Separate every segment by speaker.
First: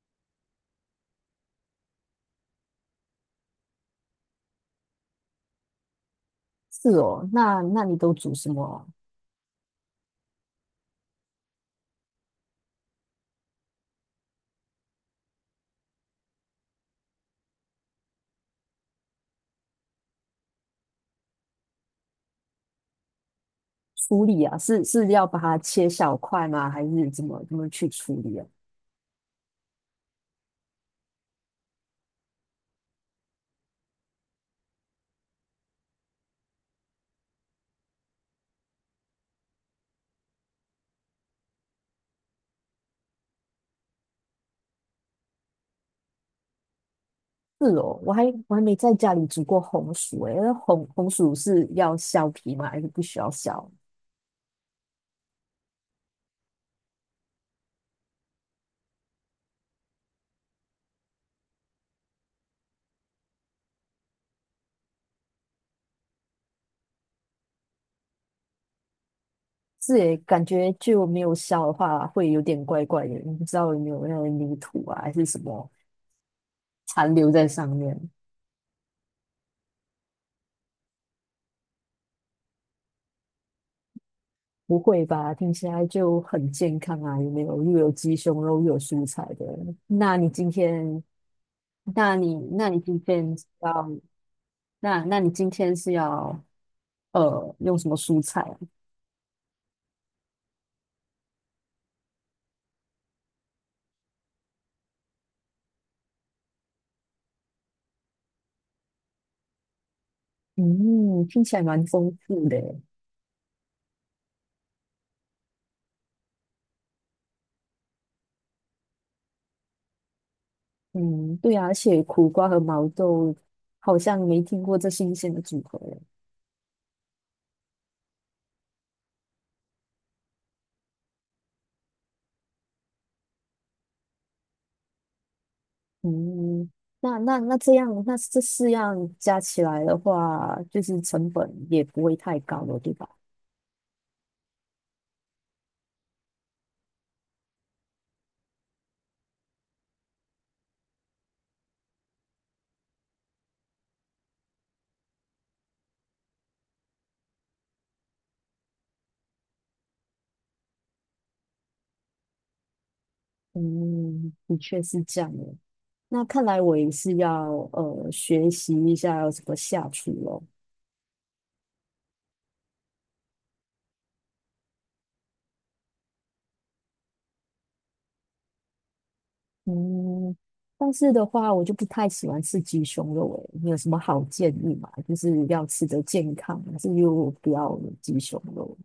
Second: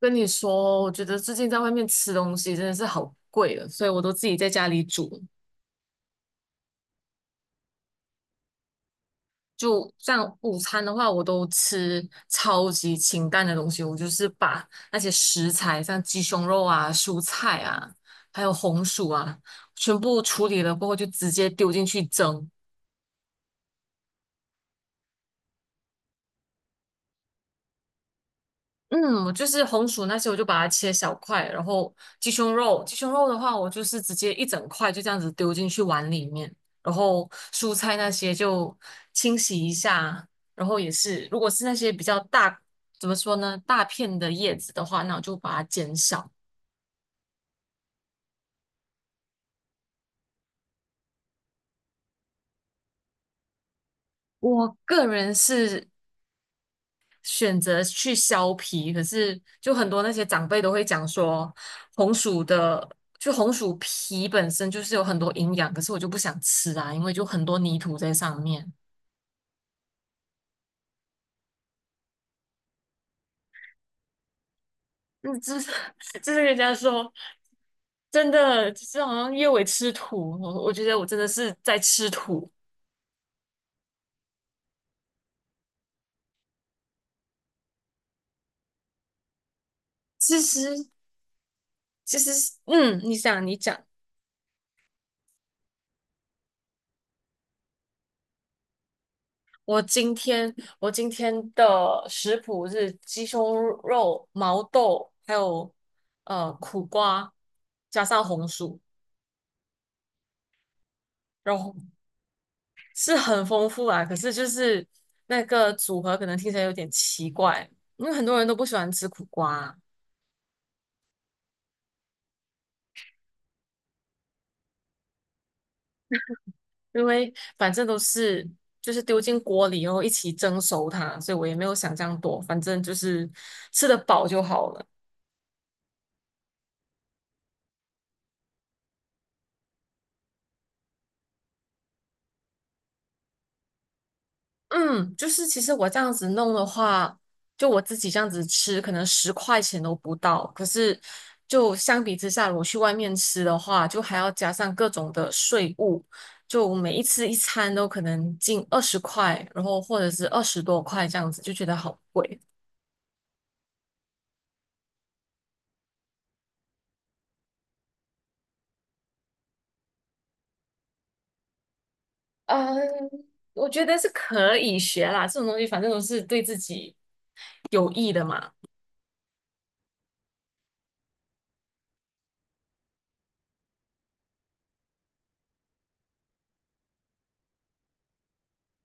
Speaker 1: 跟你说，我觉得最近在外面吃东西真的是好贵了，所以我都自己在家里煮。
Speaker 2: 是哦，那你都煮什么
Speaker 1: 就像午餐的话，我都吃超级清淡的东西，我就是把那些食材，像鸡胸肉啊、蔬菜啊，还有红薯啊，全部处理了过后就直接丢进去蒸。
Speaker 2: 处理啊？是要把它切小块吗？还是怎么去处理啊？
Speaker 1: 嗯，我就是红薯那些，我就把它切小块，然后鸡胸肉的话，我就是直接一整块就这样子丢进去碗里面，然后蔬菜那些就清洗一下，然后也是，如果是那些比较大，怎么说呢，大片的叶子的话，那我就把它减少。
Speaker 2: 是哦，我还没在家里煮过红薯诶，那红薯是要削皮吗？还是不需要削？
Speaker 1: 我个人是选择去削皮，可是就很多那些长辈都会讲说，红薯的就红薯皮本身就是有很多营养，可是我就不想吃啊，因为就很多泥土在上面。
Speaker 2: 是诶，感觉就没有削的话会有点怪怪的，你不知道有没有那个泥土啊，还是什
Speaker 1: 嗯，就
Speaker 2: 么
Speaker 1: 是就是人家说
Speaker 2: 残留在上面？
Speaker 1: 真的，就是好像叶伟吃土，我觉得我真的是在吃土。
Speaker 2: 不会吧？听起来就很健康啊，有没有？又有鸡胸肉，又有蔬菜的。那你
Speaker 1: 其
Speaker 2: 今
Speaker 1: 实
Speaker 2: 天那
Speaker 1: 其实，
Speaker 2: 你那你今
Speaker 1: 嗯，你
Speaker 2: 天是
Speaker 1: 想你讲。
Speaker 2: 要那那你今天是要用什么蔬菜啊？
Speaker 1: 我今天我今天的食谱是鸡胸肉、毛豆，还有苦瓜，加上红薯，
Speaker 2: 嗯，听起
Speaker 1: 然
Speaker 2: 来
Speaker 1: 后
Speaker 2: 蛮丰富的耶。
Speaker 1: 是很丰富啊。可是就是那个组合可能听起来有点奇怪，因为很多人都不喜欢吃苦瓜，
Speaker 2: 嗯，对啊，而且苦瓜和毛豆好像没听过这新鲜的组合耶。
Speaker 1: 因为反正都是就是丢进锅里然后一起蒸熟它，所以我也没有想这样多，反正就是吃得饱就好了。
Speaker 2: 嗯，那这样，那这四样加起来的话，就是成本也不会太高了，对吧？
Speaker 1: 嗯，就是其实我这样子弄的话，就我自己这样子吃，可能十块钱都不到。可是就相比之下，我去外面吃的话，就还要加上各种的税务，就每一次一餐都可能近20块，然后或者是20多块这样子，就觉得好贵。
Speaker 2: 嗯，的确是这样的。那看来我也是要学习一下要怎么下厨咯。
Speaker 1: 嗯，我觉得是可以学啦，这种东西反正都是对自己有益的嘛。
Speaker 2: 嗯，但是的话，我就不太喜欢吃鸡胸肉诶，你有什么好建议吗？就是要吃的健康，还是又不要有鸡胸肉？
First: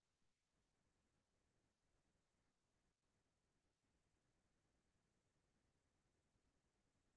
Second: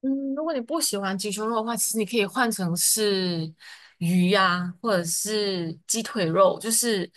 Speaker 1: 嗯，如果你不喜欢鸡胸肉的话，其实你可以换成是鱼呀、或者是鸡腿肉，就是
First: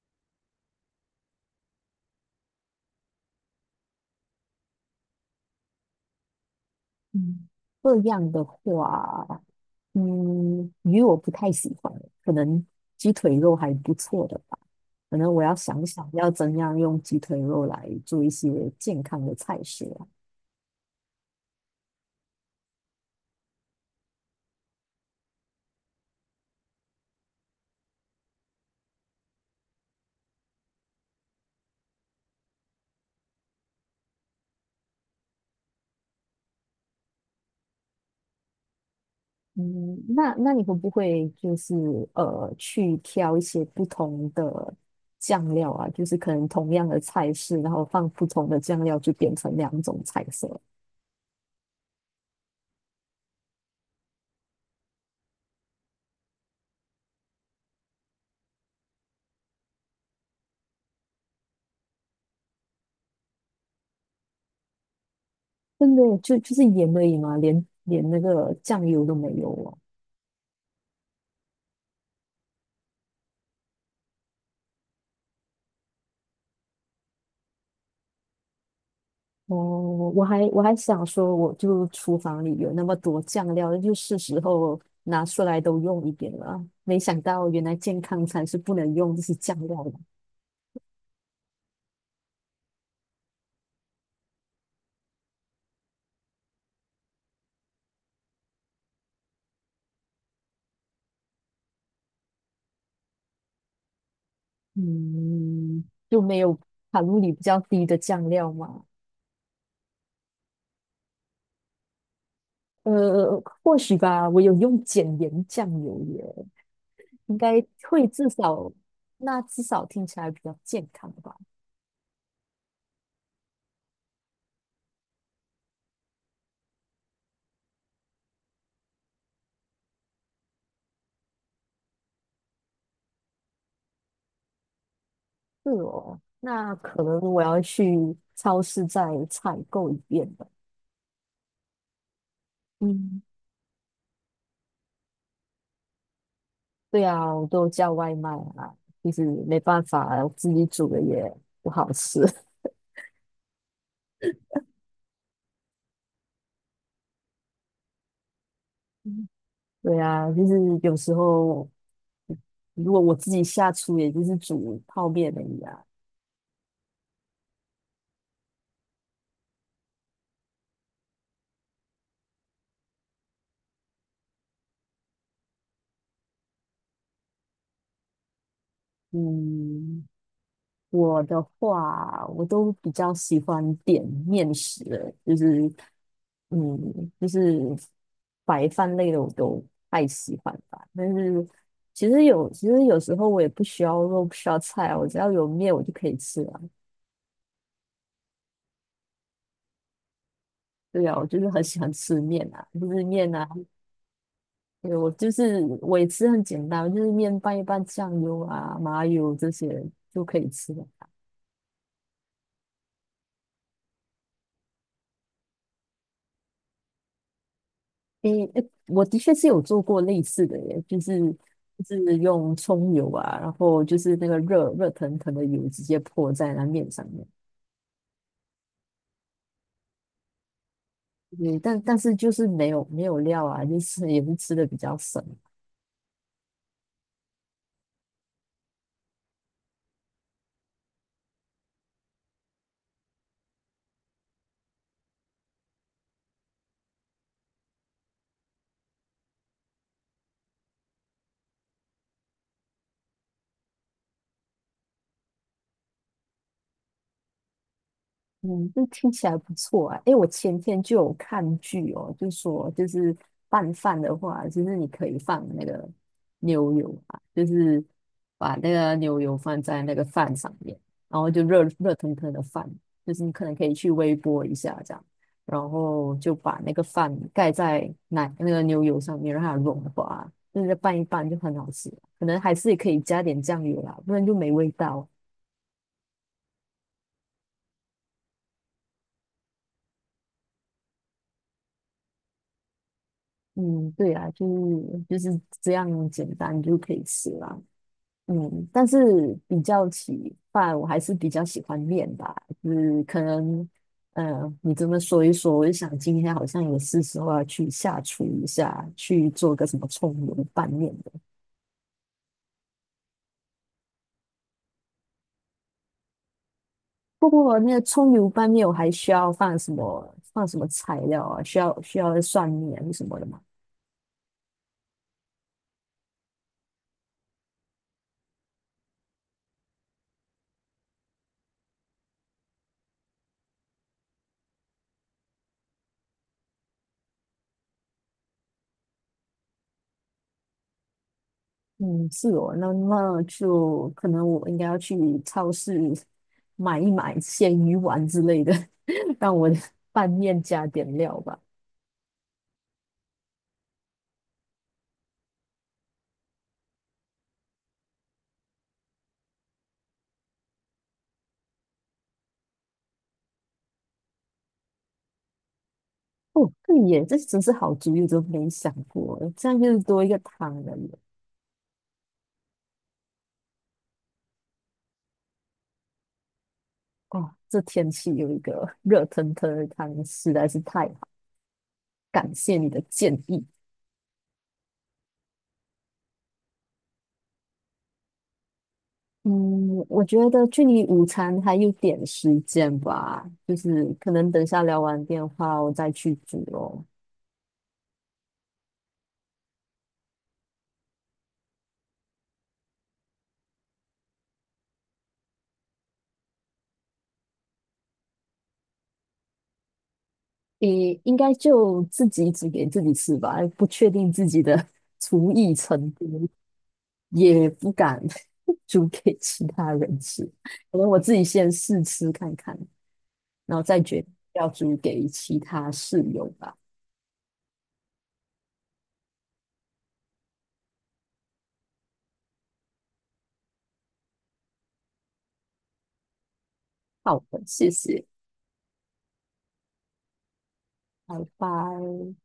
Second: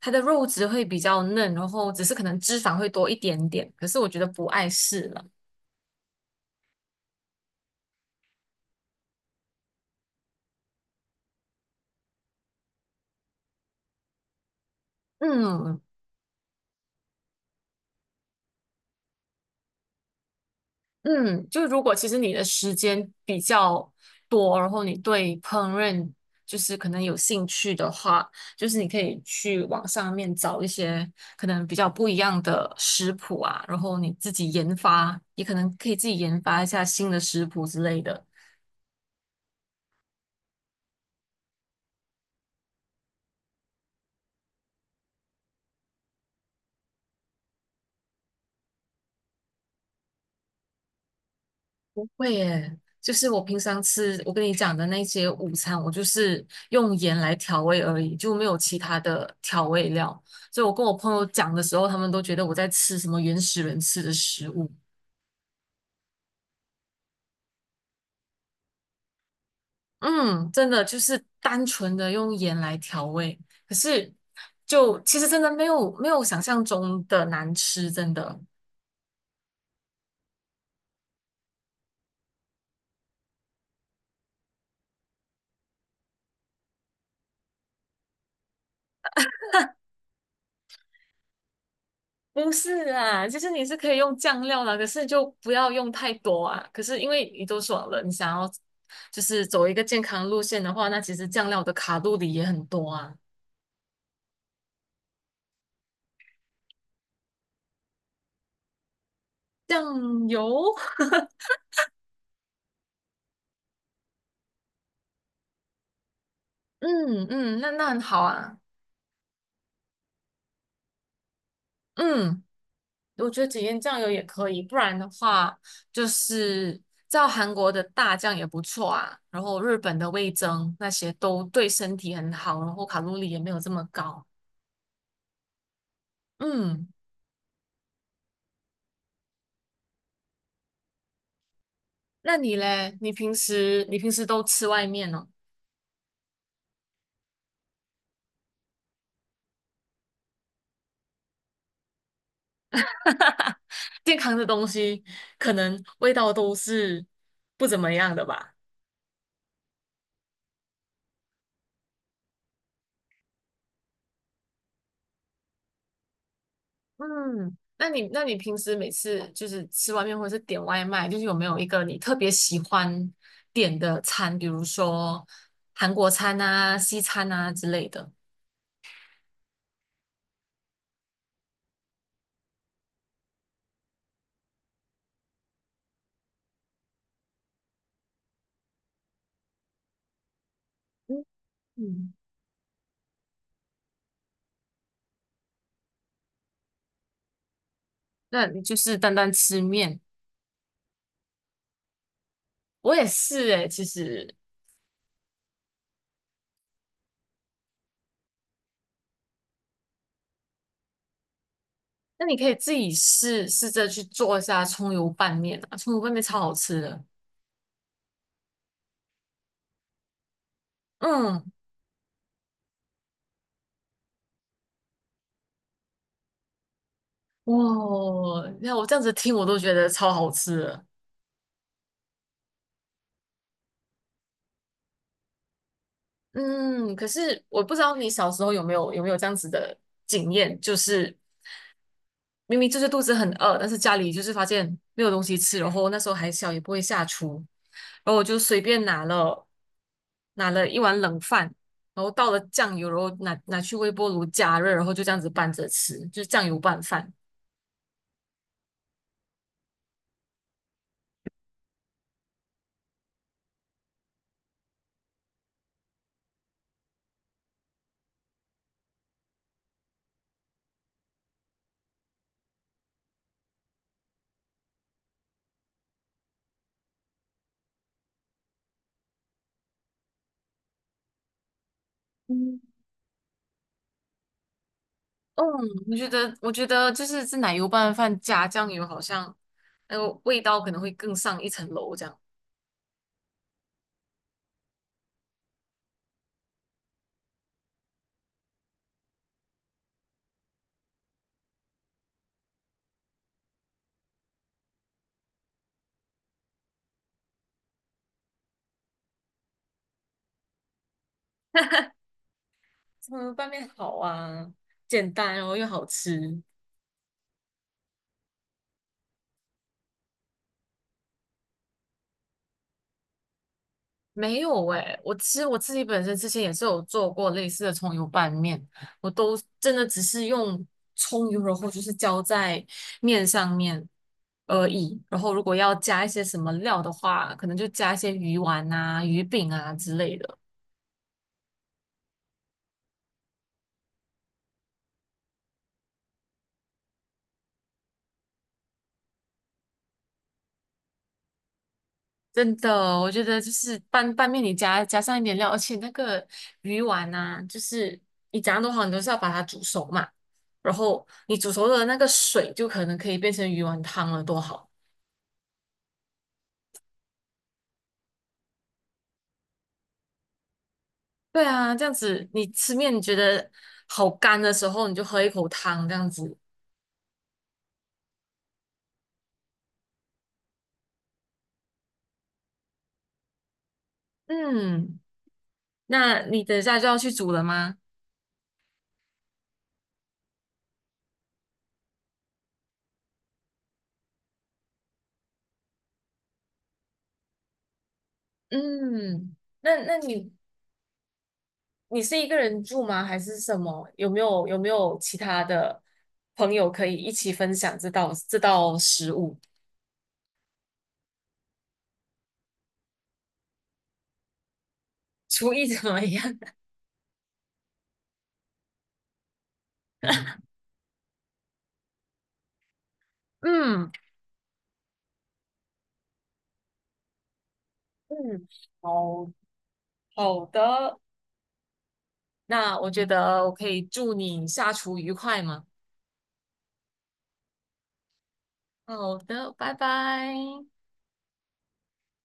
Speaker 1: 它的肉质会比较嫩，然后只是可能脂肪会多一点点，可是我觉得不碍事了。
Speaker 2: 嗯，这样的话，嗯，鱼我不太喜欢，可能鸡腿肉还不错的吧。可能我要
Speaker 1: 嗯，
Speaker 2: 想想要怎样用鸡腿肉来做一些健康的菜式。
Speaker 1: 嗯，就是如果其实你的时间比较多，然后你对烹饪就是可能有兴趣的话，就是你可以去网上面找一些可能比较不一样的食谱啊，然后你自己研发，也可能可以自己研发一下新的食谱之类的。
Speaker 2: 嗯，那你会不会就是去挑一些不同的酱料啊？就是可能同样的菜式，然后放不同的酱料，就变成两种菜色。
Speaker 1: 会耶，就是我平常吃我跟你讲的那些午餐，我就是用盐来调味而已，就没有其他的调味料。所以我跟我朋友讲的时候，他们都觉得我在吃什么原始人吃的食物。
Speaker 2: 真的就是盐而已嘛，连那个酱油都没有哦。
Speaker 1: 嗯，真的就是单纯的用盐来调味，可是就其实真的没有想象中的难吃，真的。
Speaker 2: 哦，我还想说，我就厨房里有那么多酱料，就是时候拿出来都用一点了。没想到原来健康餐是不能用这些酱料的。
Speaker 1: 不是啊，其实你是可以用酱料啦，可是就不要用太多啊。可是因为你都说了，你想要就是走一个健康路线的话，那其实酱料的卡路里也很多啊。
Speaker 2: 嗯，就没有卡路里比较低的酱料吗？
Speaker 1: 酱油，
Speaker 2: 呃，或许吧，我有用减盐酱油耶，
Speaker 1: 嗯
Speaker 2: 应
Speaker 1: 嗯，
Speaker 2: 该
Speaker 1: 那很
Speaker 2: 会
Speaker 1: 好
Speaker 2: 至
Speaker 1: 啊。
Speaker 2: 少，那至少听起来比较健康吧。
Speaker 1: 嗯，我觉得只腌酱油也可以，不然的话就是照韩国的大酱也不错啊，然后日本的味增那些都对身体很好，然后卡路里也没有这么高。
Speaker 2: 是哦，那
Speaker 1: 嗯。
Speaker 2: 可能我要去超市再采购一遍吧。
Speaker 1: 那你嘞？你
Speaker 2: 嗯，
Speaker 1: 平时你平时都吃外面哦？
Speaker 2: 对啊，我都叫外卖啊，就是没办法，自己煮的也不好吃。
Speaker 1: 健康的东西可能味道都是不怎么样的吧？
Speaker 2: 嗯，对啊，就是有时候如果我自己下厨，也就是煮泡面而已啊。
Speaker 1: 嗯，那你平时每次就是吃外面或者是点外卖，就是有没有一个你特别喜欢点的餐，比如说韩国餐啊、西餐啊之类的？
Speaker 2: 嗯，我的话，我都比较喜欢点面食了，就是嗯，就是白饭类的我都太喜欢吧。但是其
Speaker 1: 嗯，
Speaker 2: 实有，其实有时候我也不需要肉，不需要菜啊，我只要有面我就可以吃了。
Speaker 1: 那你就是单单吃面，
Speaker 2: 对啊，我就是很喜欢吃面啊，就
Speaker 1: 我
Speaker 2: 是
Speaker 1: 也
Speaker 2: 面啊，
Speaker 1: 是诶，其实
Speaker 2: 对，我就是我也吃很简单，就是面拌一拌酱油啊、麻油这些就可以吃了。
Speaker 1: 那你可以自己试试着去做一下葱油拌面啊，葱油拌面超好吃的。
Speaker 2: 诶，诶我的确是有做过类似的耶，
Speaker 1: 嗯，
Speaker 2: 就是用葱油啊，然后就是那个热热腾腾的油直接泼在那面上面，
Speaker 1: 哇，你看我这样子听我都觉得超好吃的。
Speaker 2: 对，但是就是没有料啊，就是也是吃的比较省。
Speaker 1: 嗯，可是我不知道你小时候有没有这样子的经验，就是明明就是肚子很饿，但是家里就是发现没有东西吃，然后那时候还小也不会下厨，然后我就随便拿了一碗冷饭。然后倒了酱油，然后拿去微波炉加热，然后就这样子拌着吃，就是酱油拌饭。
Speaker 2: 嗯，这听起来不错啊！诶，我前天就有看剧哦，就说就是拌饭的话，就是你可以放那个牛油啊，就是把那个牛油放在那个饭上面，然后就热热腾腾的饭，就是你可能可以去微波一下这样，然后就把那个饭盖在那个牛油上面，让它融化，就是拌一拌就很好吃。可能还是可以加点酱油啦，不然就没味道。
Speaker 1: 嗯，我觉得就是这奶油拌饭加酱油，好像那个味道可能会更上一层楼这样。
Speaker 2: 嗯，对啊，就是这样简单就可以吃啦。嗯，但是比较起饭，我还是比较喜欢面吧。就是可能，呃，你这么说一说，我就想今天好像也是时候要去下厨一下，去做个什么葱油拌面的。
Speaker 1: 这个拌面好啊，简单然后又好吃。
Speaker 2: 不过那个葱油拌面，我还需要放什么材料啊？需要蒜泥啊什么的吗？
Speaker 1: 没有诶、我其实我自己本身之前也是有做过类似的葱油拌面，我都真的只是用葱油，然后就是浇在面上面而已。然后如果要加一些什么料的话，可能就加一些鱼丸啊、鱼饼啊之类的。
Speaker 2: 嗯，是哦，那那就可能我应该要去超市买鲜鱼丸之类的，让我的拌面加点料吧。
Speaker 1: 真的，我觉得就是拌面，你加上一点料，而且那个鱼丸呐、就是你怎样都好，你都是要把它煮熟嘛。然后你煮熟的那个水，就可能可以变成鱼丸汤了，多好！
Speaker 2: 哦，对耶，这真是好主意，我都没想过，这样就是多一个汤了耶。
Speaker 1: 对啊，这样子你吃面你觉得好干的时候，你就喝一口汤这样子。
Speaker 2: 哦，这天气有一个 热腾腾的汤实在是太好，感谢你的建议。
Speaker 1: 嗯，那你等一下就要去煮了吗？
Speaker 2: 嗯，我觉得距离午餐还有点时间吧，就是可能等下聊完电话我再去煮哦。
Speaker 1: 嗯，那你是一个人住吗？还是什么？有没有其他的朋友可以一起分享这道食物？
Speaker 2: 诶，应该就自己煮给自己吃吧，不确定自己的 厨
Speaker 1: 厨
Speaker 2: 艺
Speaker 1: 艺怎
Speaker 2: 程
Speaker 1: 么样？
Speaker 2: 度，也不敢 煮给其他人吃。可能我自己先试吃看看，然后再
Speaker 1: 嗯
Speaker 2: 决定要煮给其他室友吧。
Speaker 1: 嗯，好好的，那我觉得我可以祝你下厨愉快嘛。
Speaker 2: 好的，谢谢，
Speaker 1: 好的，拜拜。
Speaker 2: 拜拜。